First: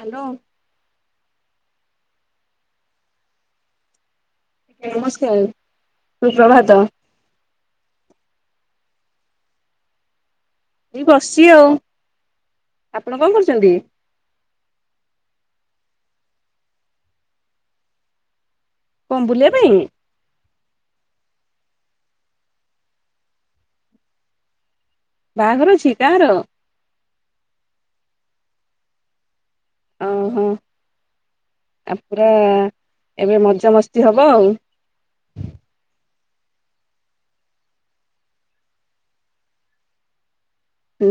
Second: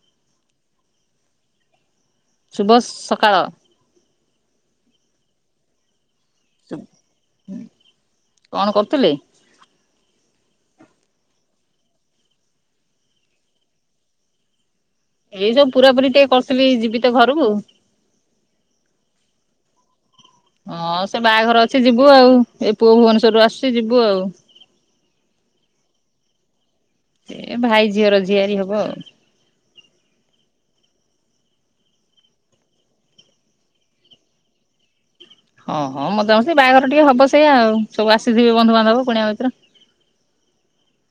Hello. ଶୁଭ ସ ସକାଳ। ନମସ୍କାର ସୁ ପ୍ରଭାତ। କଣ କରୁଥିଲେ? ଏଇ ବସିଚି ଆଉ। ଆପଣ କଣ କରୁଚନ୍ତି? ଏଇ ସବୁ ପୁରାପୁରି ଟିକେ କରୁଥିଲି ଯିବି ତ ଘରୁକୁ। କଣ ବୁଲିବା ପାଇଁ? ହଁ ସେ ବାହାଘର ଅଛି ଯିବୁ ଆଉ ଏ ପୁଅ ଭୁବନେଶ୍ବରରୁ ଆସୁଛି ଯିବୁ ଆଉ। ବାହାଘର ଅଛି କାହାର? ଏ ଭାଇ ଝିଅର। ଝିଆରି ହବ ଆଉ। ଓହୋ ଆଉ ପୁରା ଏବେ ମଜାମସ୍ତି ହବ ଆଉ। ହଁ ହଁ ମଜାମସ୍ତି ବାହାଘର ଟିକେ ହବ ସେଇଆ ଆଉ ସବୁ ଆସିଥିବେ ବନ୍ଧୁବାନ୍ଧବ କୁଣିଆ ମୈତ୍ର।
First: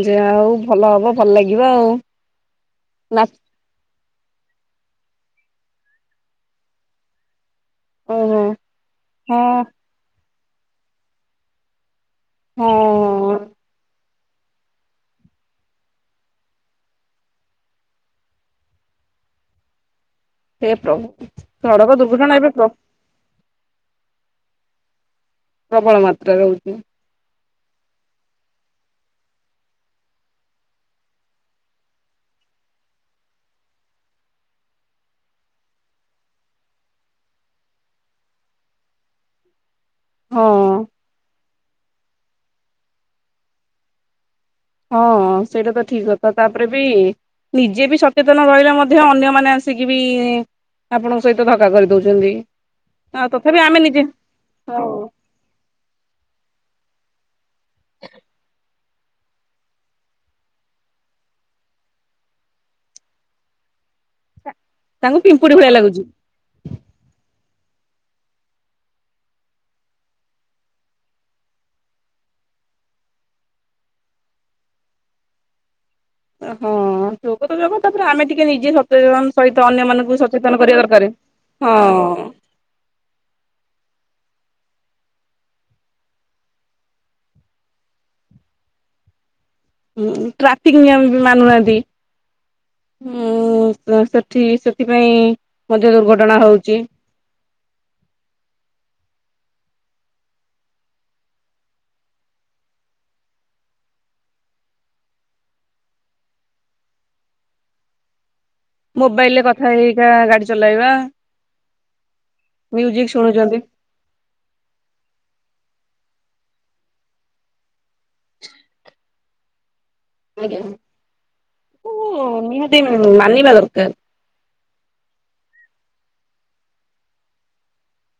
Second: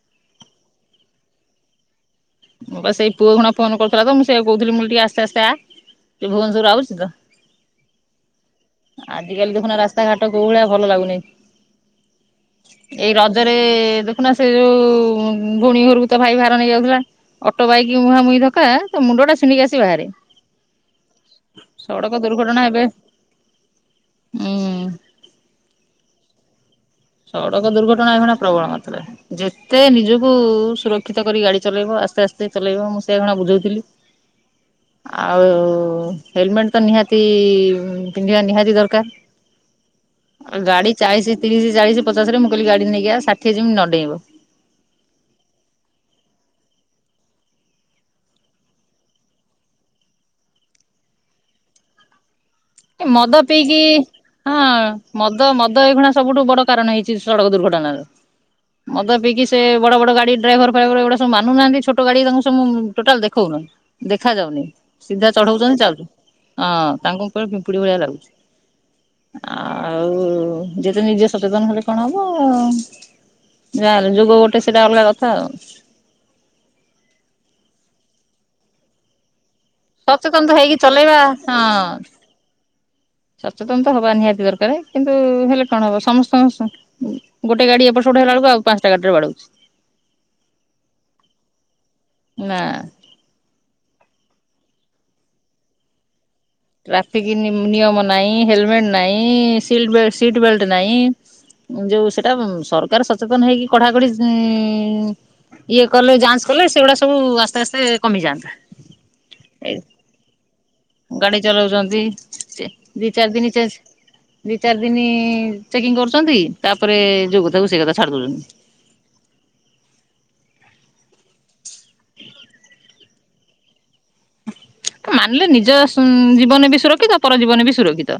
ଯାହା ହଉ ଭଲ ହବ ଭଲ ଲାଗିବ ଆଉ। ମୁଁ ବା ସେଇ ନା ପୁଅ କଣ ଫୋନ କରୁଥିଲା ତ ମୁଁ ସେଇଆ କହୁଥିଲି ମୁଁ ଟିକେ ଆସ୍ତେ ଆସ୍ତେ ଆ ସେ ଭୁବନେଶ୍ବରରୁ ଆଉଚି ତ। ଓହୋ। ହଁ ଆଜିକାଲି ଦେଖୁନା ରାସ୍ତା ଘାଟ କୋଉ ଭଳିଆ ଭଲ ଲାଗୁନି। ହଁ ଏଇ ରଜରେ ଦେଖୁନା ସେ ଯୋଉ ଭୋଉଣୀ ଘୋରକୁ ତା ଭାଇ ଭାର ନେଇ ଯାଉଥିଲା ଅଟୋ ବାଇକି ମୁହାଁମୁହିଁ ଧକା ତା ମୁଣ୍ଡ ଟା ଛିଣ୍ଡିକି ଆସି ବାହାରେ। ହେ ପ୍ରଭୁ ସଡ଼କ ଦୁର୍ଘଟଣା ଏବେ ପ୍ର ହୁଁ ପ୍ରବଳ ମାତ୍ରାରେ ହଉଚି। ସଡ଼କ ଦୁର୍ଘଟଣା ଏଇଖିଣା ପ୍ରବଳ ମାତ୍ରରେ। ଯେତେ ନିଜକୁ ସୁରକ୍ଷିତ କରି ଗାଡି ଚଲେଇବ ଆସ୍ତେ ଆସ୍ତେ ଚଲେଇବ ମୁଁ ସେଖିଣା ଏବେ ବୁଝଉଥିଲି। ହ [unintelligible] ଆଉ ହେଲମେଟ୍ ତ ନିହାତି ପିନ୍ଧିବା ନିହାତି ଦରକାର। ହୁଁ [unintelligible] ଆଉ ଗାଡି ଚାଳିଶି ତିରିଶି ଚାଳିଶି ପଚାଶରେ ମୁଁ କହିଲି ଗାଡି ନେଇକି ଆ ଷାଠିଏ ଯେମିତ ନଡେଇବ। ହଁ ସେଇଟା ତ ଠିକ କଥା ତାପରେ ବି ନିଜେ ବି ସଚେତନ ରହିଲେ ମଧ୍ୟ ଅନ୍ୟମାନେ ଆସିକି ବି ଆପଣଙ୍କ ସହିତ ଧକ୍କା କରିଦଉଛନ୍ତି। ଆଉ ମଦ ତଥାପି ପିଇକି ଆମେ ନିଜେ ହଁ ହଉ ମ ଦ ମଦ ଏଇଖିଣା ସବୁଠୁ ବଡ କାରଣ ହେଇଛି ସଡ଼କ ଦୁର୍ଘଟଣାର। ମଦ ପିଇକି ସେ ବଡ ବଡ ଗାଡି ଡ୍ରାଇଭର ଫ୍ରାଇଭର ଏଗୁଡା ସବୁ ମାନୁ ନାହାନ୍ତି ଛୋଟ ଗାଡି ତାଙ୍କୁ ସବୁ ଟୋଟାଲ ଦେଖଉନ। ଦେଖା ଯାଉନି ତାଙ୍କୁ ସିଧା ପିମ୍ପୁଡି ଭଳିଆ ଚଢଉଛନ୍ତି ଲାଗୁଛି ଚାଲୁଚନ୍ତି ହଁ ତାଙ୍କ ଉପରେ ପିମ୍ପୁଡି ଭଳିଆ ଲାଗୁଛି। ଆଉ ଯେତେ ନିଜେ ସଚେତନ ହେଲେ କଣ ହବ। ଯାହାଲେ ଯୋଗ ଗୋଟେ ସେଇଟା ଅଲଗା କଥା ଆଉ। ହଁ ଯୋଗ ତ ଯୋଗ ତାପରେ ଆମେ ଟିକେ ନିଜେ ସଚେତନ ସହିତ ଅନ୍ୟମାନଙ୍କୁ ତ ସଚେତନ ହେଇକି କରିବା ଦରକାର ଚଲେଇବା ହଁ। ସଚେତନ ତ ହବା ନିହାତି ଦରକାର କିନ୍ତୁ ହେଲେ କଣ ହବ ସମସ୍ତଙ୍କ ଗୋଟେ ଗାଡି ଏପଟ ସେପଟ ହେଲା ବେଳକୁ ଆଉ ପାଞ୍ଚଟା ଗାଡିରେ ବାଡୋଉଛି। ଟ୍ରାଫିକ ନିୟମ ବି ମାନୁ ନାହାନ୍ତି। ନା ହୁଁ ସେଠି ସେଥିପାଇଁ ମଧ୍ୟ ଦୁର୍ଘଟଣା ହଉଚି। ଟ୍ରାଫିକ ନି ନିୟମ ନାହିଁ ହେଲମେଟ ନାହିଁ ସିଲ୍ ବେ ସିଟ୍ ବେଲ୍ଟ ନାହିଁ। ଯୋଉ ସେଟା ସରକାର ସଚେତନ ହେଇକି କଡା଼ କଢି଼- ଇଏ କଲେ ଯାଞ୍ଚ୍ କଲେ ସେଗୁଡା ସବୁ ଆସ୍ତେ ଆସ୍ତେ କମିଯାଆନ୍ତା। ମୋବାଇଲରେ କଥା ଏ ହେଇାଳ ହେଇକା ଗାଡି ଚଲେଇବା। ଗାଡି ଚଲାଉଛନ୍ତି ଦି ଚାରି ଦିନି ଶୁଣୁଛନ୍ତି ଚେକ୍ ଦି ଚାରି ଦିନି ଚେକିଂ କରୁଛନ୍ତି ତାପରେ ଯୋଉ କଥା କୁ ସେଇ କଥା ଛାଡି ଦଉଛନ୍ତି। ଆଜ୍ଞା ଏସବୁ ନିହାତି ମାନିିବା ଦରକାର। ମାନିଲେ ନିଜ ଜୀବନ ବି ସୁରକ୍ଷିତ ପର ଜୀବନ ବି ସୁରକ୍ଷିତ।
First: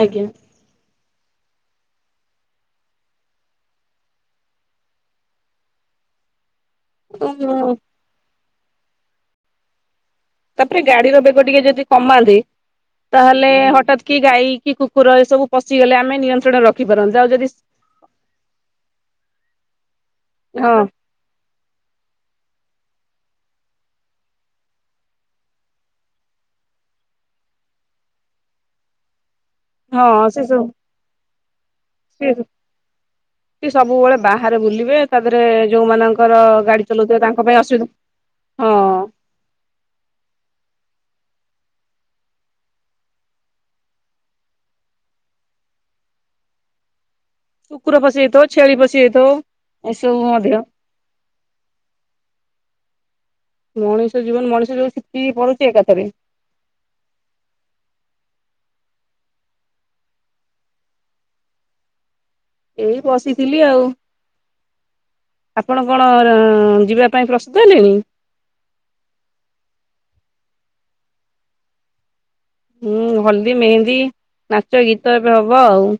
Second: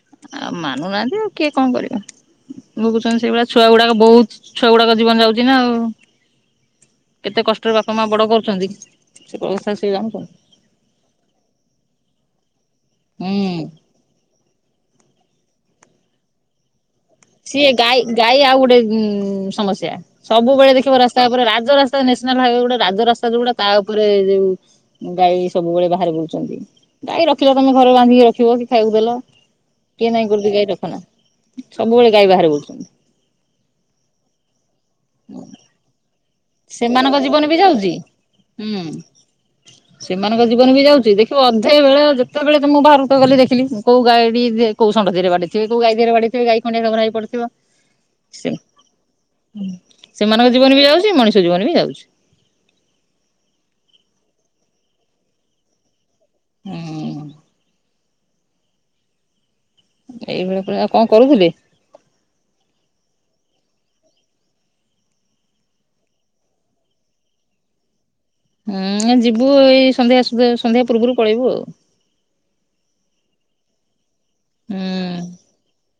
ଆଜ୍ଞା। ଆଉ ମାନୁନାହାନ୍ତି ଆଉ କିଏ କଣ କରିବା। ଭୋଗୁଛନ୍ତି ସେଇଭଳିଆ ଛୁଆ ଗୁଡାକ ବହୁତ ଛୁଆ ଗୁଡାକ ଜୀବନ ଯାଉଛି ନା ଆଉ। କେତେ କଷ୍ଟରେ ବାପା ମା ବଡ କରୁଛନ୍ତି ସେ କଥା ସେ ଜାଣୁଛନ୍ତି। ତାପରେ ଗାଡିର ବେଗ ଟିକେ ଯଦି କମାନ୍ତେ ତାହେଲେ ହୁଁ। ହଠାତ୍ କି ଗାଈ କି କୁ କୁକୁର ଏ ସବୁ ପସିଗଲେ ଆମେ ନିୟନ୍ତ୍ରଣ ର ରଖି ପାରନ୍ତେ। ଆଉ ଯଦି ସିଏ ଗାଈ ଗାଈ ଆଉ ଗୋଟେ ଉଁ ସମସ୍ୟା ସବୁବେଳେ ହଁ ଦେଖିବ ରାସ୍ ତାପରେ ରାଜରାସ୍ତା ନ୍ୟାସନାଲ ହାଇୱେ ଗୋଟେ ରାଜରାସ୍ତା ଯୋଉଗୁଡା ତା ଉପରେ ଯୋଉ ଗାଈ ସବୁବେଳେ ବାହାରେ ବୁଲୁଛନ୍ତି। ଗାଈ ରଖିଲ ତମେ ଘରେ ବାନ୍ଧିକି ରଖିବ କି ଖାଇବାକୁ ଦେଲ। କିଏ ହଁ ନାଇଁ ସେ କରୁଛି ସବୁ ଗାଈ ରଖନା ସବୁବେଳେ ଗାଈ ସେ ବାହାରେ ବୁଲୁଛନ୍ତି। ସବୁବେଳେ ବାହାରେ ବୁଲିବେ ତାଧିରେ ଯୋଉମାନଙ୍କ ଙ୍କର ଗାଡି ସେମାନଙ୍କ ଚଲାଉଥିବେ ଜୀବନ ତାଙ୍କ ବି ପାଇଁ ଯାଉଛି ଅସୁବିଧା। ହଁ। ହୁଁ। ସେମାନଙ୍କ ଜୀବନ ବି ଯାଉଚି ଦେଖିବୁ ଅଧେ ବେଳେ ଯେତେବେଳେ ତ ମୁଁ ବାହାରୁ ତ ଗଲି ଦେଖିଲି କୋଉ ଗାଡି ଦେ କୋଉ ଷଣ୍ଢ ଦିହରେ ବାଡେଇଥିବେ କୋଉ ଗାଈ ଦିହରେ ବାଡେଇଥିବେ ଗାଈ ଖଣ୍ଡିଆ ଖାବରା ହେଇ ପଡିିଥିବ। କୁକୁର ପଶି ଯାଇଥିବ ଛେଳି ପଶି ଯାଇଥିବ। ଏସବୁ ସେମାନଙ୍କ ମଧ୍ୟ ଜୀବନ ବି ଯାଉଚି ମଣିଷ ଜୀବନ ବି ଯାଉଛି। ମଣିଷ ଜୀବନ ମଣିଷ ଯୋଉ ଛିଟିକିକି ପଡ଼ୁଛି ଏକାଥରେ। ହଁ। ଏଇଭଳିଆ ପରା ଆଉ କଣ କରୁଥିଲେ? ଏଇ ବସିଥିଲି ଆଉ। ଆପଣ କଣ ଯିବା ପାଇଁ ପ୍ରସ୍ତୁତ ହେଲେଣି। ହୁଁ ଏ ଯିବୁ ଏଇ ସନ୍ଧ୍ୟା ସୁଦ୍ଧା ସନ୍ଧ୍ୟା ପୂର୍ବରୁ ପଳେଇବୁ ଆଉ‌। ହୁଁ ହଳଦୀ ମେହେନ୍ଦି। ନାଚ ଗୀତ ହୁଁ ଏବେ ହବ ଆଉ,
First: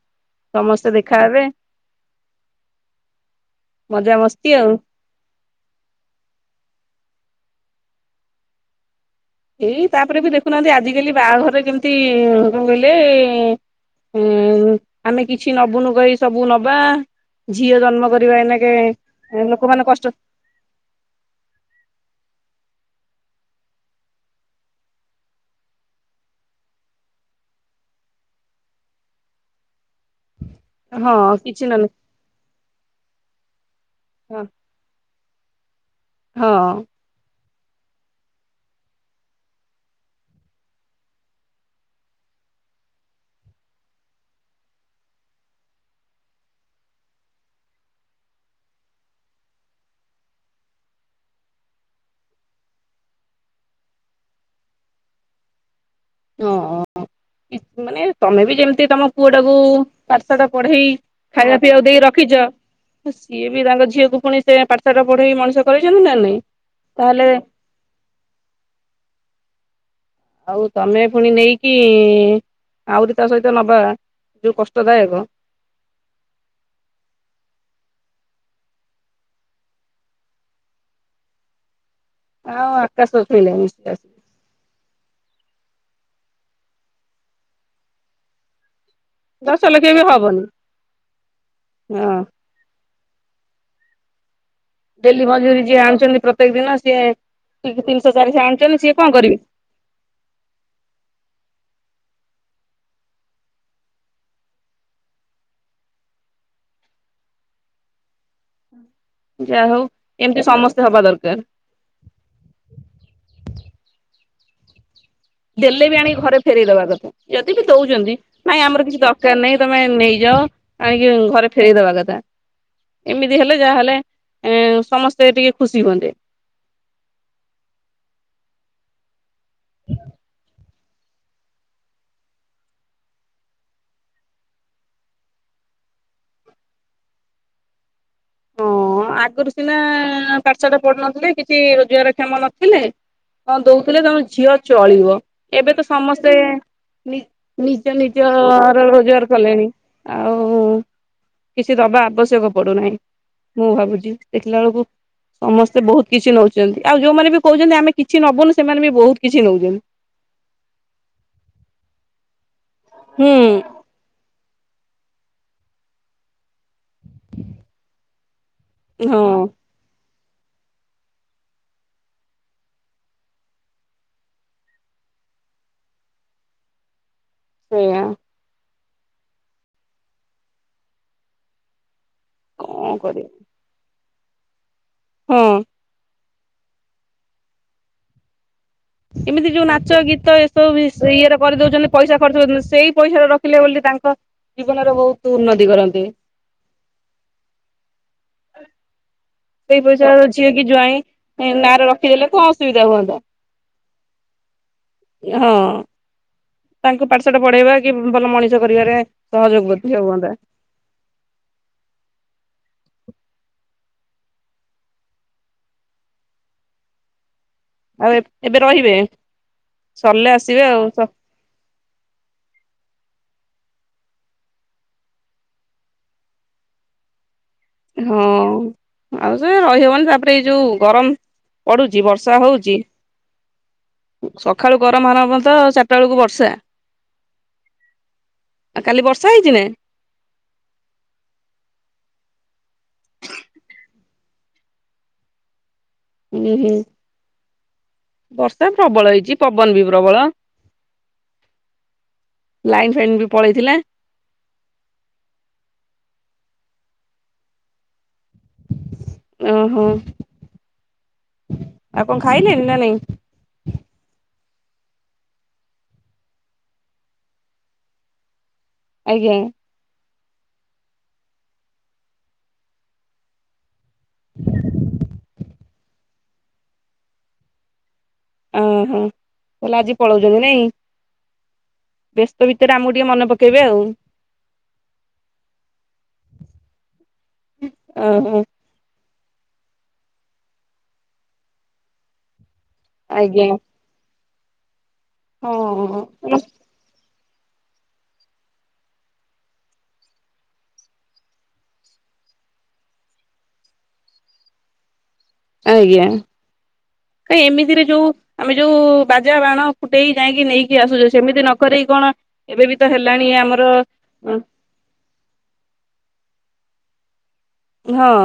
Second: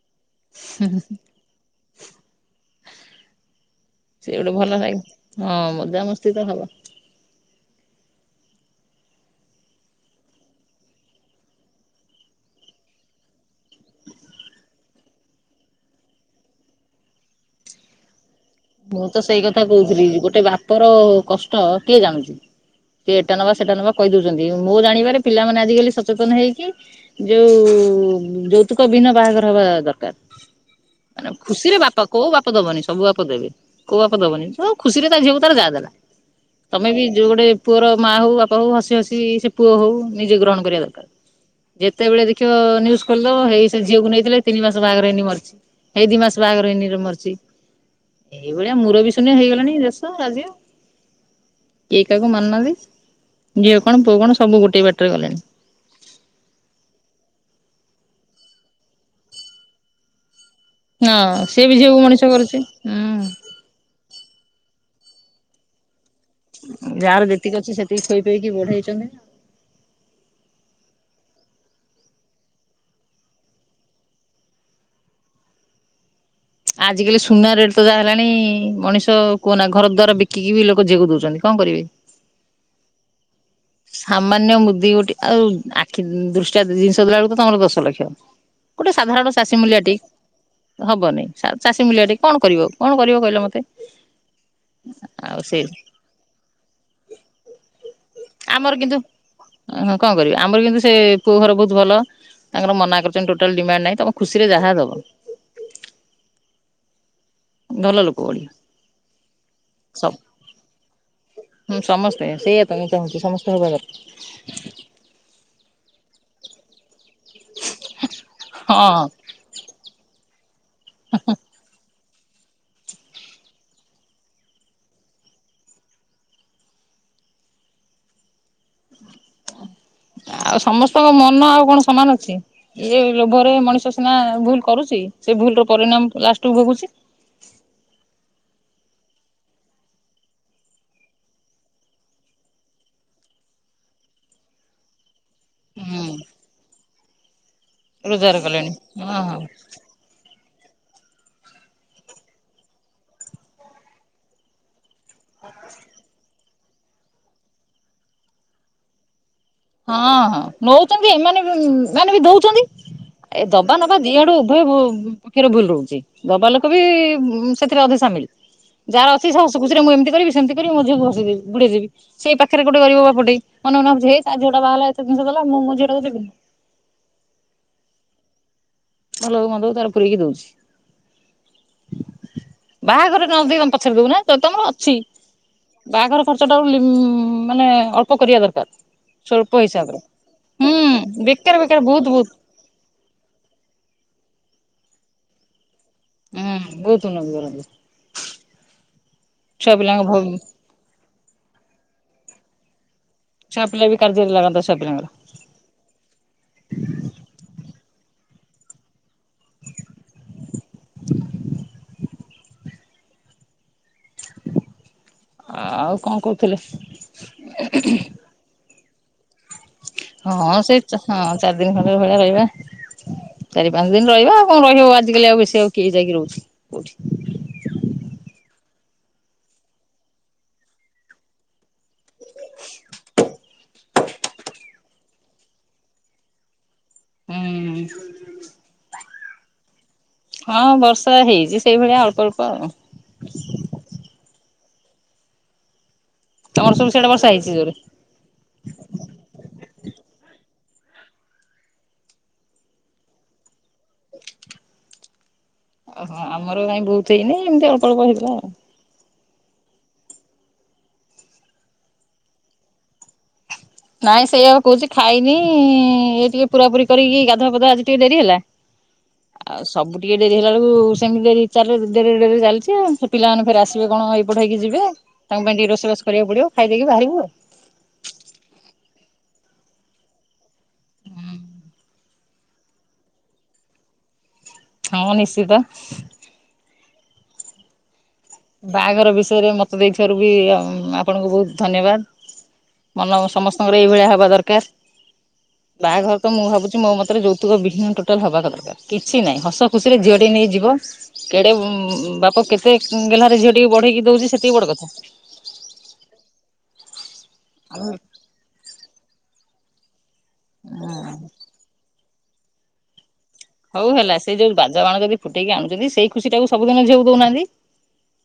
ସମସ୍ତେ ଦେଖାହେବେ। ସେ ମଜାମସ୍ତି ଗୋଟେ ଆଉ। ଭଲ ଲାଗିବ। ହଁ, ମଜାମସ୍ତି ତ ହବ। ଏଇ, ତାପରେ ବି ଦେଖୁନାହାନ୍ତି, ଆଜିିକାଲି ବାହାଘରରେ କେମିତି-ଇ-ଇ କଣ କହିଲେ -ଏ-ଏ ଉଁ, ଆମେ କିଛି ନବୁନୁ କହି ସବୁ ନବା, ଝିଅ ଜନ୍ମ କରିବା ଏଇନା ମୁଁ ତ ସେଇ କଥା କହୁଥିଲି, ଗୋଟେ ବାପ ର କଷ୍ଟ କିଏ ଜାଣୁଛି? କେ ଏଟା ନବା, ସେଟା ନବା କହି ଦଉଛନ୍ତି। ମୁଁ ଜାଣିବାରେ, ପିଲାମାନେ ଆଜିକାଲି ସଚେତନ ହେଇକି ଯୋଉ ଯୌତୁକ ବିନ୍ନ ବାହାଘର ହବା ଦରକାର। ହଁ କିଛି ଖୁସିରେ ନହେଲେ ବାପ କୋଉ ବାପ ଦବନି, ସବୁ ବାପ ଦେବେ। କୋଉ ବାପ ହଁ ଦବନି। ହଉ, ଖୁସିରେ ତା ଝିଅକୁ ତାର ଯାହା ଦେଲା, ହଁ ତମେ ବି ଯୋଉ ଗୋଟେ ପୁଅର ମାଆ ହଉ, ବାପା ହଉ, ହସି ହସି ସେ ପୁଅ ହଉ, ନିଜେ ଗ୍ରହଣ କରିବା ଦରକାର। ଯେତେବେଳେ ଦେଖିବ, ନ୍ୟୁଜ୍‌ ଖୋଲିଦେବ, ହେଇ ସେ ଝିଅକୁ ନେଇଥିଲେ, ତିନି ମାସ ବାହାଘର ହେଇନି, ମରିଚି। ହେଇ, ଦି ମାସ ବାହାଘର ହେଇନିର, ମରିଚି। ଏଇଭଳିଆ ମୂରବି ଶୂନ୍ୟ ହେଇଗଲାଣି ଦେଶ, ରାଜ୍ୟ। କେଇ କାହାକୁ ମାନୁନାହାନ୍ତି, ଝିଅ କଣ, ପୁଅ କଣ, ସବୁ ଗୋଟେ ବାଟରେ ଗଲେଣି। ଓ, ମାନେ ତମେ ବି ଯେମତି ତମ ପୁଅଟାକୁ ପାଠ-ସାଠ ପଢ଼େଇ, ହଁ ଖାଇବା ସିଏ ବି ପିଇବାକୁ ଝିଅକୁ ଦେଇ ମଣିଷ ରଖିଛ। କରୁଛି ହୁଁ। ସିଏ ବି ତାଙ୍କ ଝିଅକୁ ପୁଣି ସେ ପାଠ-ସାଠ ପଢ଼େଇ, ମଣିଷ କରେଇଛନ୍ତି ନା ନାଇଁ? ତାହେଲେ ଯାହାର ଯେତିକି ଅଛି, ସେତିକି ଖୋଇ ପିଏଇକି ବଢେଇଛନ୍ତି। ଆଉ ତମେ ପୁଣି ନେଇକି ଆହୁରି ତା ସହିତ ନବା, ଯୋଉ କଷ୍ଟଦାୟକ। ଆଜିକାଲି ସୁନା ରେଟ୍ ତ ଯାହା ହେଲାଣି, ମଣିଷ କୁହନା, ଘର ଦ୍ୱାର ବିକିକି ବି ଲୋକ ଝିଅକୁ ଦଉଛନ୍ତି। କଣ କରିବେ? ଆଉ ଆକାଶ ଛୁଇଁଲାଣି। [unintelligible] ସାମାନ୍ୟ ମୁଦି ଗୋଟେ, ଆଉ ଆଖି ଦୃଷ୍ଟିଆ ଜିନିଷ ଦେଲା ବେଳକୁ ତମର ଦଶ ଲକ୍ଷ। ଗୋଟେ ସାଧାରଣ ଦଶ ଲକ୍ଷ ଚାଷୀ-ମୂଲିଆଟେ ବି ହବନି ହବନି, ହଁ। ଚାଷୀ-ମୂଲିଆଟେ କଣ କରିବ ଆଉ? କଣ କରିବ କହିଲ ମୋତେ? ଡେଲି ମଜୁରୀ ଯିଏ ଆଣୁଛନ୍ତି, ପ୍ରତ୍ୟେକ ଦିନ ସିଏ ତିନିଶହ, ଚାରିଶହ ଆମର ଆଣୁଛନ୍ତି, କିନ୍ତୁ ସିଏ କଣ କରିଵେ? ହଁ, କଣ କରିବା? ଆମର କିନ୍ତୁ ସେ ପୁଅ ଘର ବହୁତ ଭଲ। ତାଙ୍କର ମନା କରିଛନ୍ତି, ଟୋଟଲ ଡିମାଣ୍ଡ ନାଇଁ, ତମେ ଖୁସିରେ ଯାହା ଦବ। [inaudible] ଭଲ ଲୋକ ବଢ଼ି ଯାହା ହଉ, ଏମିତି ସମସ୍ତେ ହବା ଦରକାର। ହୁଁ, ସମସ୍ତେ ସେଇଆ, ତ ମୁଁ ଚାହୁଁଛି, ସମସ୍ତେ ହବା ଦରକାର। ଦେଲେ ବି ଆଣିକି ଘରେ ଫେରଇଦବା କଥା। ଯଦି ବି ଦଉଛନ୍ତି, ନାଇଁ, ଆମର କିଛି ହଁ। ଦର ଦରକାର ନାଇଁ, ତମେ ନେଇଯାଅ, ଆଣିକି ଘରେ ଫେରଇଦବା କଥା। ଏମିତି ହେଲେ ଯାହାହଲେ, ଏଁ, ସମସ୍ତେ ଟିକେ ଖୁସି ହୁଅନ୍ତେ। [inaudible] ଆଉ ସମସ୍ତଙ୍କ ମନ ଆଉ କଣ ସମାନ ଅଛି? ଇଏ ଲୋଭରେ ମଣିଷ ସିନା ଭୁଲ କରୁଛି, ସେ ଭୁଲ ର ପରିଣାମ ଲାଷ୍ଟକୁୁ ଭୋଗୁଛି। ହଁ, ଆଗରୁ ସିନା ପାଠ-ସାଠ ପଢୁନଥିଲେ, କିଛି ରୋଜଗାର କ୍ଷମ ନଥିଲେ। ହଁ, ଦଉଥିଲେ ତମ ଝିଅ ଚଳିବ, ଏବେ ତ ହୁଁ ସମସ୍ତେ ନିଜ ରୋଜଗାର ନିଜ-ଅ-ଅ କଲେଣି ର ହଁ ରୋଜଗାର ହଁ କଲେଣି। ଆଉ କିଛି ଦବା ଆବଶ୍ୟକ ପଡୁନାହିଁ। ମୁଁ ଭାବୁଛି, ଦେଖିଲା ବେଳକୁ ସମସ୍ତେ ବହୁତ କିଛି ନଉ ଛନ୍ତି, ଆଉ ଯୋଉମାନେ ବି କହୁଛନ୍ତି, ଆମେ କିଛି ନବୁନୁ, ସେମାନେ ବି ବହୁତ କିଛି ନଉଛନ୍ତି। ହଁ, ହଁ, ନଉଛନ୍ତି। ଏମାନେ ବି ଏମାନେ ବି ଦଉଛନ୍ତି, ଏ ହୁଁ ଦବା ନବା ହଁ, ଦିଆଡୁ ଉଭୟ ଭୁ ପକ୍ଷରେ ଭୁଲ ରହୁଛି। ଦବା ଲୋକ ବି ସେଥିରେ ଅଧେ ସାମିଲ। ଯା ହଁ ଅଛି ଶାଶୁକୁ ମୁଁ ଏମତି କରିବି, ସେମତି କରିବି। ମୋ ଝିଅ କୁ ଭସେଇ ଦେବି, ବୁଡେଇ ଦେବି। ସେ ପାଖରେ ଗୋଟେ ଗରିବ ବାପଟେ ମନେ ମନେ ଭାବୁଥିବ ହେ ତା ଝୁଅଟା ବାହା ହେଲା ଏତେ ଜିନିଷ ଦେଲା। ମୁଁ ମୋ ଝିଅ ଟା କୁ ଦେବିନି। ସେଇୟା। ଭଲ ହଉ, ମନ୍ଦ ହଉ, ତାର ପୁରେଇକି ଦଉଛି। କଣ ବାହାଘରେ କରିବା ନ ଦେଇ ତମେ ପଛରେ ଦଉନା ଯିଦି ତମର ଅଛି। ହଁ ବାହାଘର ଖର୍ଚ୍ଚଟାକୁ ମାନେ ଅଳ୍ପ କରିବା ଦରକାର। ଏମିତି ସ୍ୱଳ୍ପ ଯୋଉ ନାଚ ହିସାବରେ ଗୀତ ଏସବୁ ହୁଁ ବି-ସେଇ ଇଏରେ ବେକାର କରି ବେକାର ଦଉଛନ୍ତି। ବହୁତ ପଇସା ବହୁତ ଖର୍ଚ୍ଚ କରୁଚନ୍ତି ସେଇ ପଇସାର ରଖିଲେ ବୋଲି ତାଙ୍କ ଜୀବନରେ ବହୁତ ଉନ୍ନତି କରନ୍ତେ। ଆଁ ବହୁତ ଉନ୍ନତି କରନ୍ତେ। ସେଇ ପଇସା ଝିଅ କି ଜ୍ୱାଇଁ ନାଁରେ ରଖିଦେଲେ କଣ ଅସୁବିଧା ହୁଅନ୍ତା? ଛୁଆ ପିଲାର ବି କାର୍ଯ୍ୟରେ ଲାଗନ୍ତା, ଛୁଆ ପିଲାଙ୍କର। ହଁ। ତାଙ୍କ ପାଠ ସାଠ ପଢେଇବା କି ଭଲ ମଣିଷ କରିବାରେ ସହଯୋଗ ଅଧିକ ହୁଅନ୍ତା। ଆଉ କଣ କଉଥିଲେ? ଆଉ ଏବେ ରହିବେ। ସରିଲେ ହଁ ଆସିବେ ସେଇ ଆଉ। ହଁ ଚାରି ଦିନ ଖଣ୍ଡେ ଭଳିଆ ରହିବା। ଚାରି ପାଞ୍ଚ ଦିନ ରହିବା ଆଉ କଣ ରହିବ? ଆଜିକାଲି ଆଉ ବେଶି ଆଉ କିଏ ଯାଇକି ରହୁଛି କୋଉଠି? ହଁ, ଆଉ ସେ ରହିହବନି ତା ପରେ ଏଇ ଯୋଉ ଗରମ ପଡୁଚି। ବର୍ଷା ହଉଚି। ସକାଳୁ ଗରମ ଫରମ ତ ଚାରିଟା ବେଳକୁ ବର୍ଷା। ହୁଁ। ଆଉ କାଲି ବର୍ଷା ହେଇଚି ନା। ହଁ ବର୍ଷା ହେଇଛି ସେଇଭଳିଆ ଅଳ୍ପ ଅଳ୍ପ ଆଉ। ହୁଁ ହୁଁ ତମର ସବୁ ସିଆଡେ ବର୍ଷା ହେଇଛି ଜୋରେ। ବର୍ଷା ପ୍ରବଳ ହେଇଛି, ପବନ ବି ପ୍ରବଳ। ଲାଇନ୍ ଫାଇନ୍ ବି ପଳେଇଥିଲା। ଓହୋ ଆମର କାଇଁ ବହୁତ ହେଇନି। ଏମତି ଅଳ୍ପ ଅଳ୍ପ ହେଇଥିଲା ଆଉ। ଓହୋ ଆଉ କଣ ଖାଇଲେଣି, ନା ନାଇଁ? ନାଇଁ ସେଇଆଉକୁ କହୁଛି ଖାଇନି ଏଇ ଟିକେ ପୁରା ପୁରି କରିକି ଗାଧୁଆ ପାଧୁଆ ଆଜି ଟିକେ ଡେରି ହେଲା। ଆଜ୍ଞା ଆଉ ସବୁ ଟିକେ ଡେରି ହେଲା ବେଳକୁ ସେମିତି [unintelligible] ଡେରିରେ ଡେରିରେ ଚାଲିଛି ଆଉ। ସେ ପିଲାମାନେ ଫେର୍ ଆସ୍ ସେ କଣ ଏଇପଟ ହେଇକି ଯିବେ? ତାଙ୍କ ପାଇଁ ଟିକେ ରୋଷେଇ ବାସ କରିବାକୁ ପଡିବ। ଖାଇ ଦେଇକି ବାହାରିବୁ ଆଉ। ଉଁ ହୁଁ। ତା ହେଲେ ଆଜି ପଳଉଚନ୍ତି ନାଇଁ। ବ୍ୟସ୍ତ ଭିତରେ ଆମକୁ ଟିକେ ମନେ ପକେଇବେ ଆଉ। ହଁ ନିଶ୍ଚିତ। ଓ ହୋ। ବାହାଘର ବିଷୟରେ ମତ ଦେଇଥିବାରୁ ବି ଆପଣଙ୍କୁ ବହୁତ ଧନ୍ୟବାଦ। ମନ ଆଜ୍ଞା ସମସ୍ତଙ୍କର ଏଇ ଭଳିଆ ହବା ଦରକାର। ହଁ ବାହାଘର ତ ମୁଁ ଭାବୁଛି ମୋ ମତ ଯୌତୁକ ବିହୀନ୍ ଟୋଟାଲ ହବା [unintelligible] କିଛି ନାହିଁ ହସ ଖୁସିରେ ଝିଅଟିଏ ନେଇଯିବ। କେଡେ ବାପ କେତେ ଗେହ୍ଲାରେ ଝିଅଟିକୁ ବଢେଇକି ଦଉଛି, ସେତିକି ବଡ କଥା। ଆଜ୍ଞା। କାଇଁ ଏମିତିରେ ଯୋଉ ଆମେ ଯୋଉ ବାଜା ବାଣ ଫୁଟେଇ ଯାଇକି ନେଇକି ଆସୁଚେ। ସେମିତି ନ କରି କଣ, ଏବେ ବି ତ ହେଲାଣି ଆ ହଉ ହେଲା ସେଇ ଯୋଉ ବାଜ ବାଣ ଯଦି ଫୁଟେଇକି ଆଣୁଚନ୍ତି। ସେଇ ଖୁସିଟାକୁ ସବୁଦିନ ଝିଅକୁ ଦଉନାହାନ୍ତି। ହଁ।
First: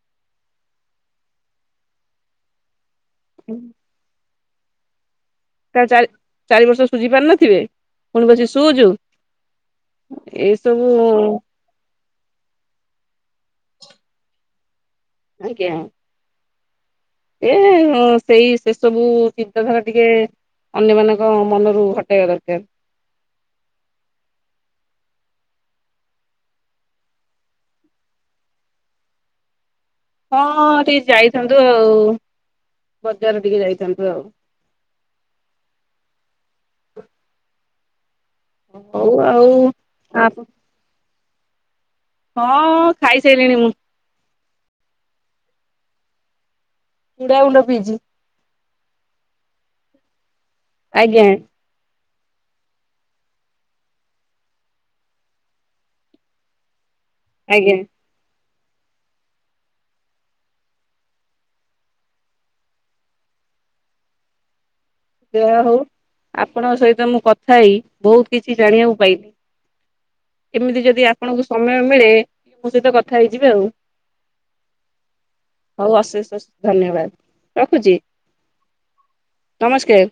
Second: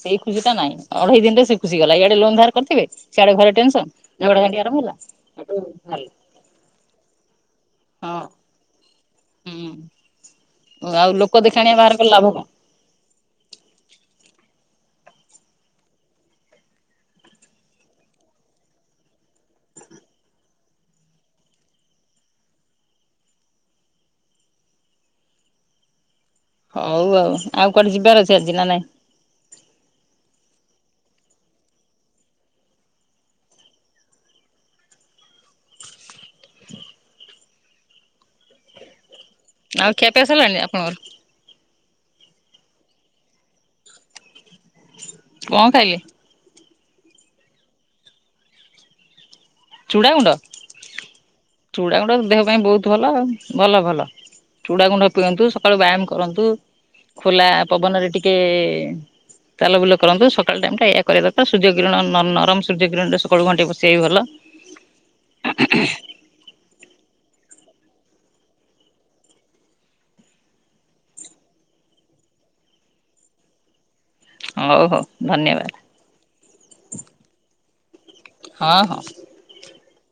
ସେଇ ଖୁସିଟା ନାଇଁ। ଅଢେଇ ଦିନରେ ସେଇ ଖୁସି ଗଲା। ଇଆଡେ ଲୋନ୍ ଧାର କରିଥିବେ। ସଆଡେ ଘରେ ଟେନସନ୍। ଝଗଡା ଝାଣ୍ଟି ଆରମ୍ଭ ହେଲା। ହେଠୁ ତା ଚାରି ବାହାରିଲେ ଚାରି ବର୍ଷ ସୁଝି ପାରିନଥିବେ ହଁ ପୁଣି ବସିକି ସୁଜୁ। ଏ ସବୁ କାଣିଆ ବାହାର କଲେ ଲାଭ କଁ? ଆଜ୍ଞା। ଏ ହ ସେଇ ସେସବୁ ଚିନ୍ତାଧାରା ଟିକେ ଅନ୍ୟମାନଙ୍କ ମନରୁ ହଟେଇବା ଦର୍କାର। ହୋଉ ଆଉ। ଆଉ କୁଆଡେ ଯିବାର ଅଛି ଆଜି ନା ନାଇଁ? ହଁ ଟିକେ ଯାଇଥାନ୍ତୁ ଆଉ ବଜାର ଟିକେ ଯାଇଥାନ୍ତୁ ଆଉ। ଅ ହୋଉ ଆଉ। ଆଉ ଖିଆପିଆ ସାରିଲାଣି ଆପଣଙ୍କର? ହଁ ଖାଇସାଇଲିଣି ମୁଁ। କଁ ଖାଇଲେ? ଚୁଡାଗୁଣ୍ଡ ପିଇଚି। ଚୁଡ଼ାଗୁଣ୍ଡ? ଆଜ୍ଞା। ଚୁଡାଗୁଣ୍ଡ ତ ଦେହ ପାଇଁ ବୋହୁତ୍ ଭଲ ଆଉ ଭଲ ଭଲ। ଚୁଡ଼ା ଗୁଣ୍ଡ ପିଅନ୍ତୁ, ସକାଳୁ ବ୍ୟାୟାମ କରନ୍ତୁ ଖୋଲା ଆଜ୍ଞା। ପବନରେ ଟିକେ ଚାଲ ବୁଲ କରନ୍ତୁ ସକାଳ ଟାଇମ୍ ଟା ଏହା କରିବା କଥା ସୂର୍ଯ୍ୟ କିରଣ ନରମ ସୂର୍ଯ୍ୟକିରଣରେ ସକାଳୁ ଘଣ୍ଟେ ପଶିବା ବି ଭଲ। ଯାହା ହୋଉ ଆପଣଙ୍କ ସହିତ ମୁଁ କଥା ହେଇ ବହୁତ କିଛି ଜାଣିବାକୁ ପାଇଲି। ଏମିତି ଯେଦି ଆପଣଙ୍କୁ ସମୟ ମିଳେ ମୋ ସହିତ କଥା ହେଇଯିବେ ଆଉ। ହଉ ହଉ ଧନ୍ୟବାଦ୍। ହୋଉ ଅଶେଷ ଅଶେଷ ଧନ୍ୟବାଦ ରଖୁଚି? ହଁ ହଁ। ନମସ୍କାର।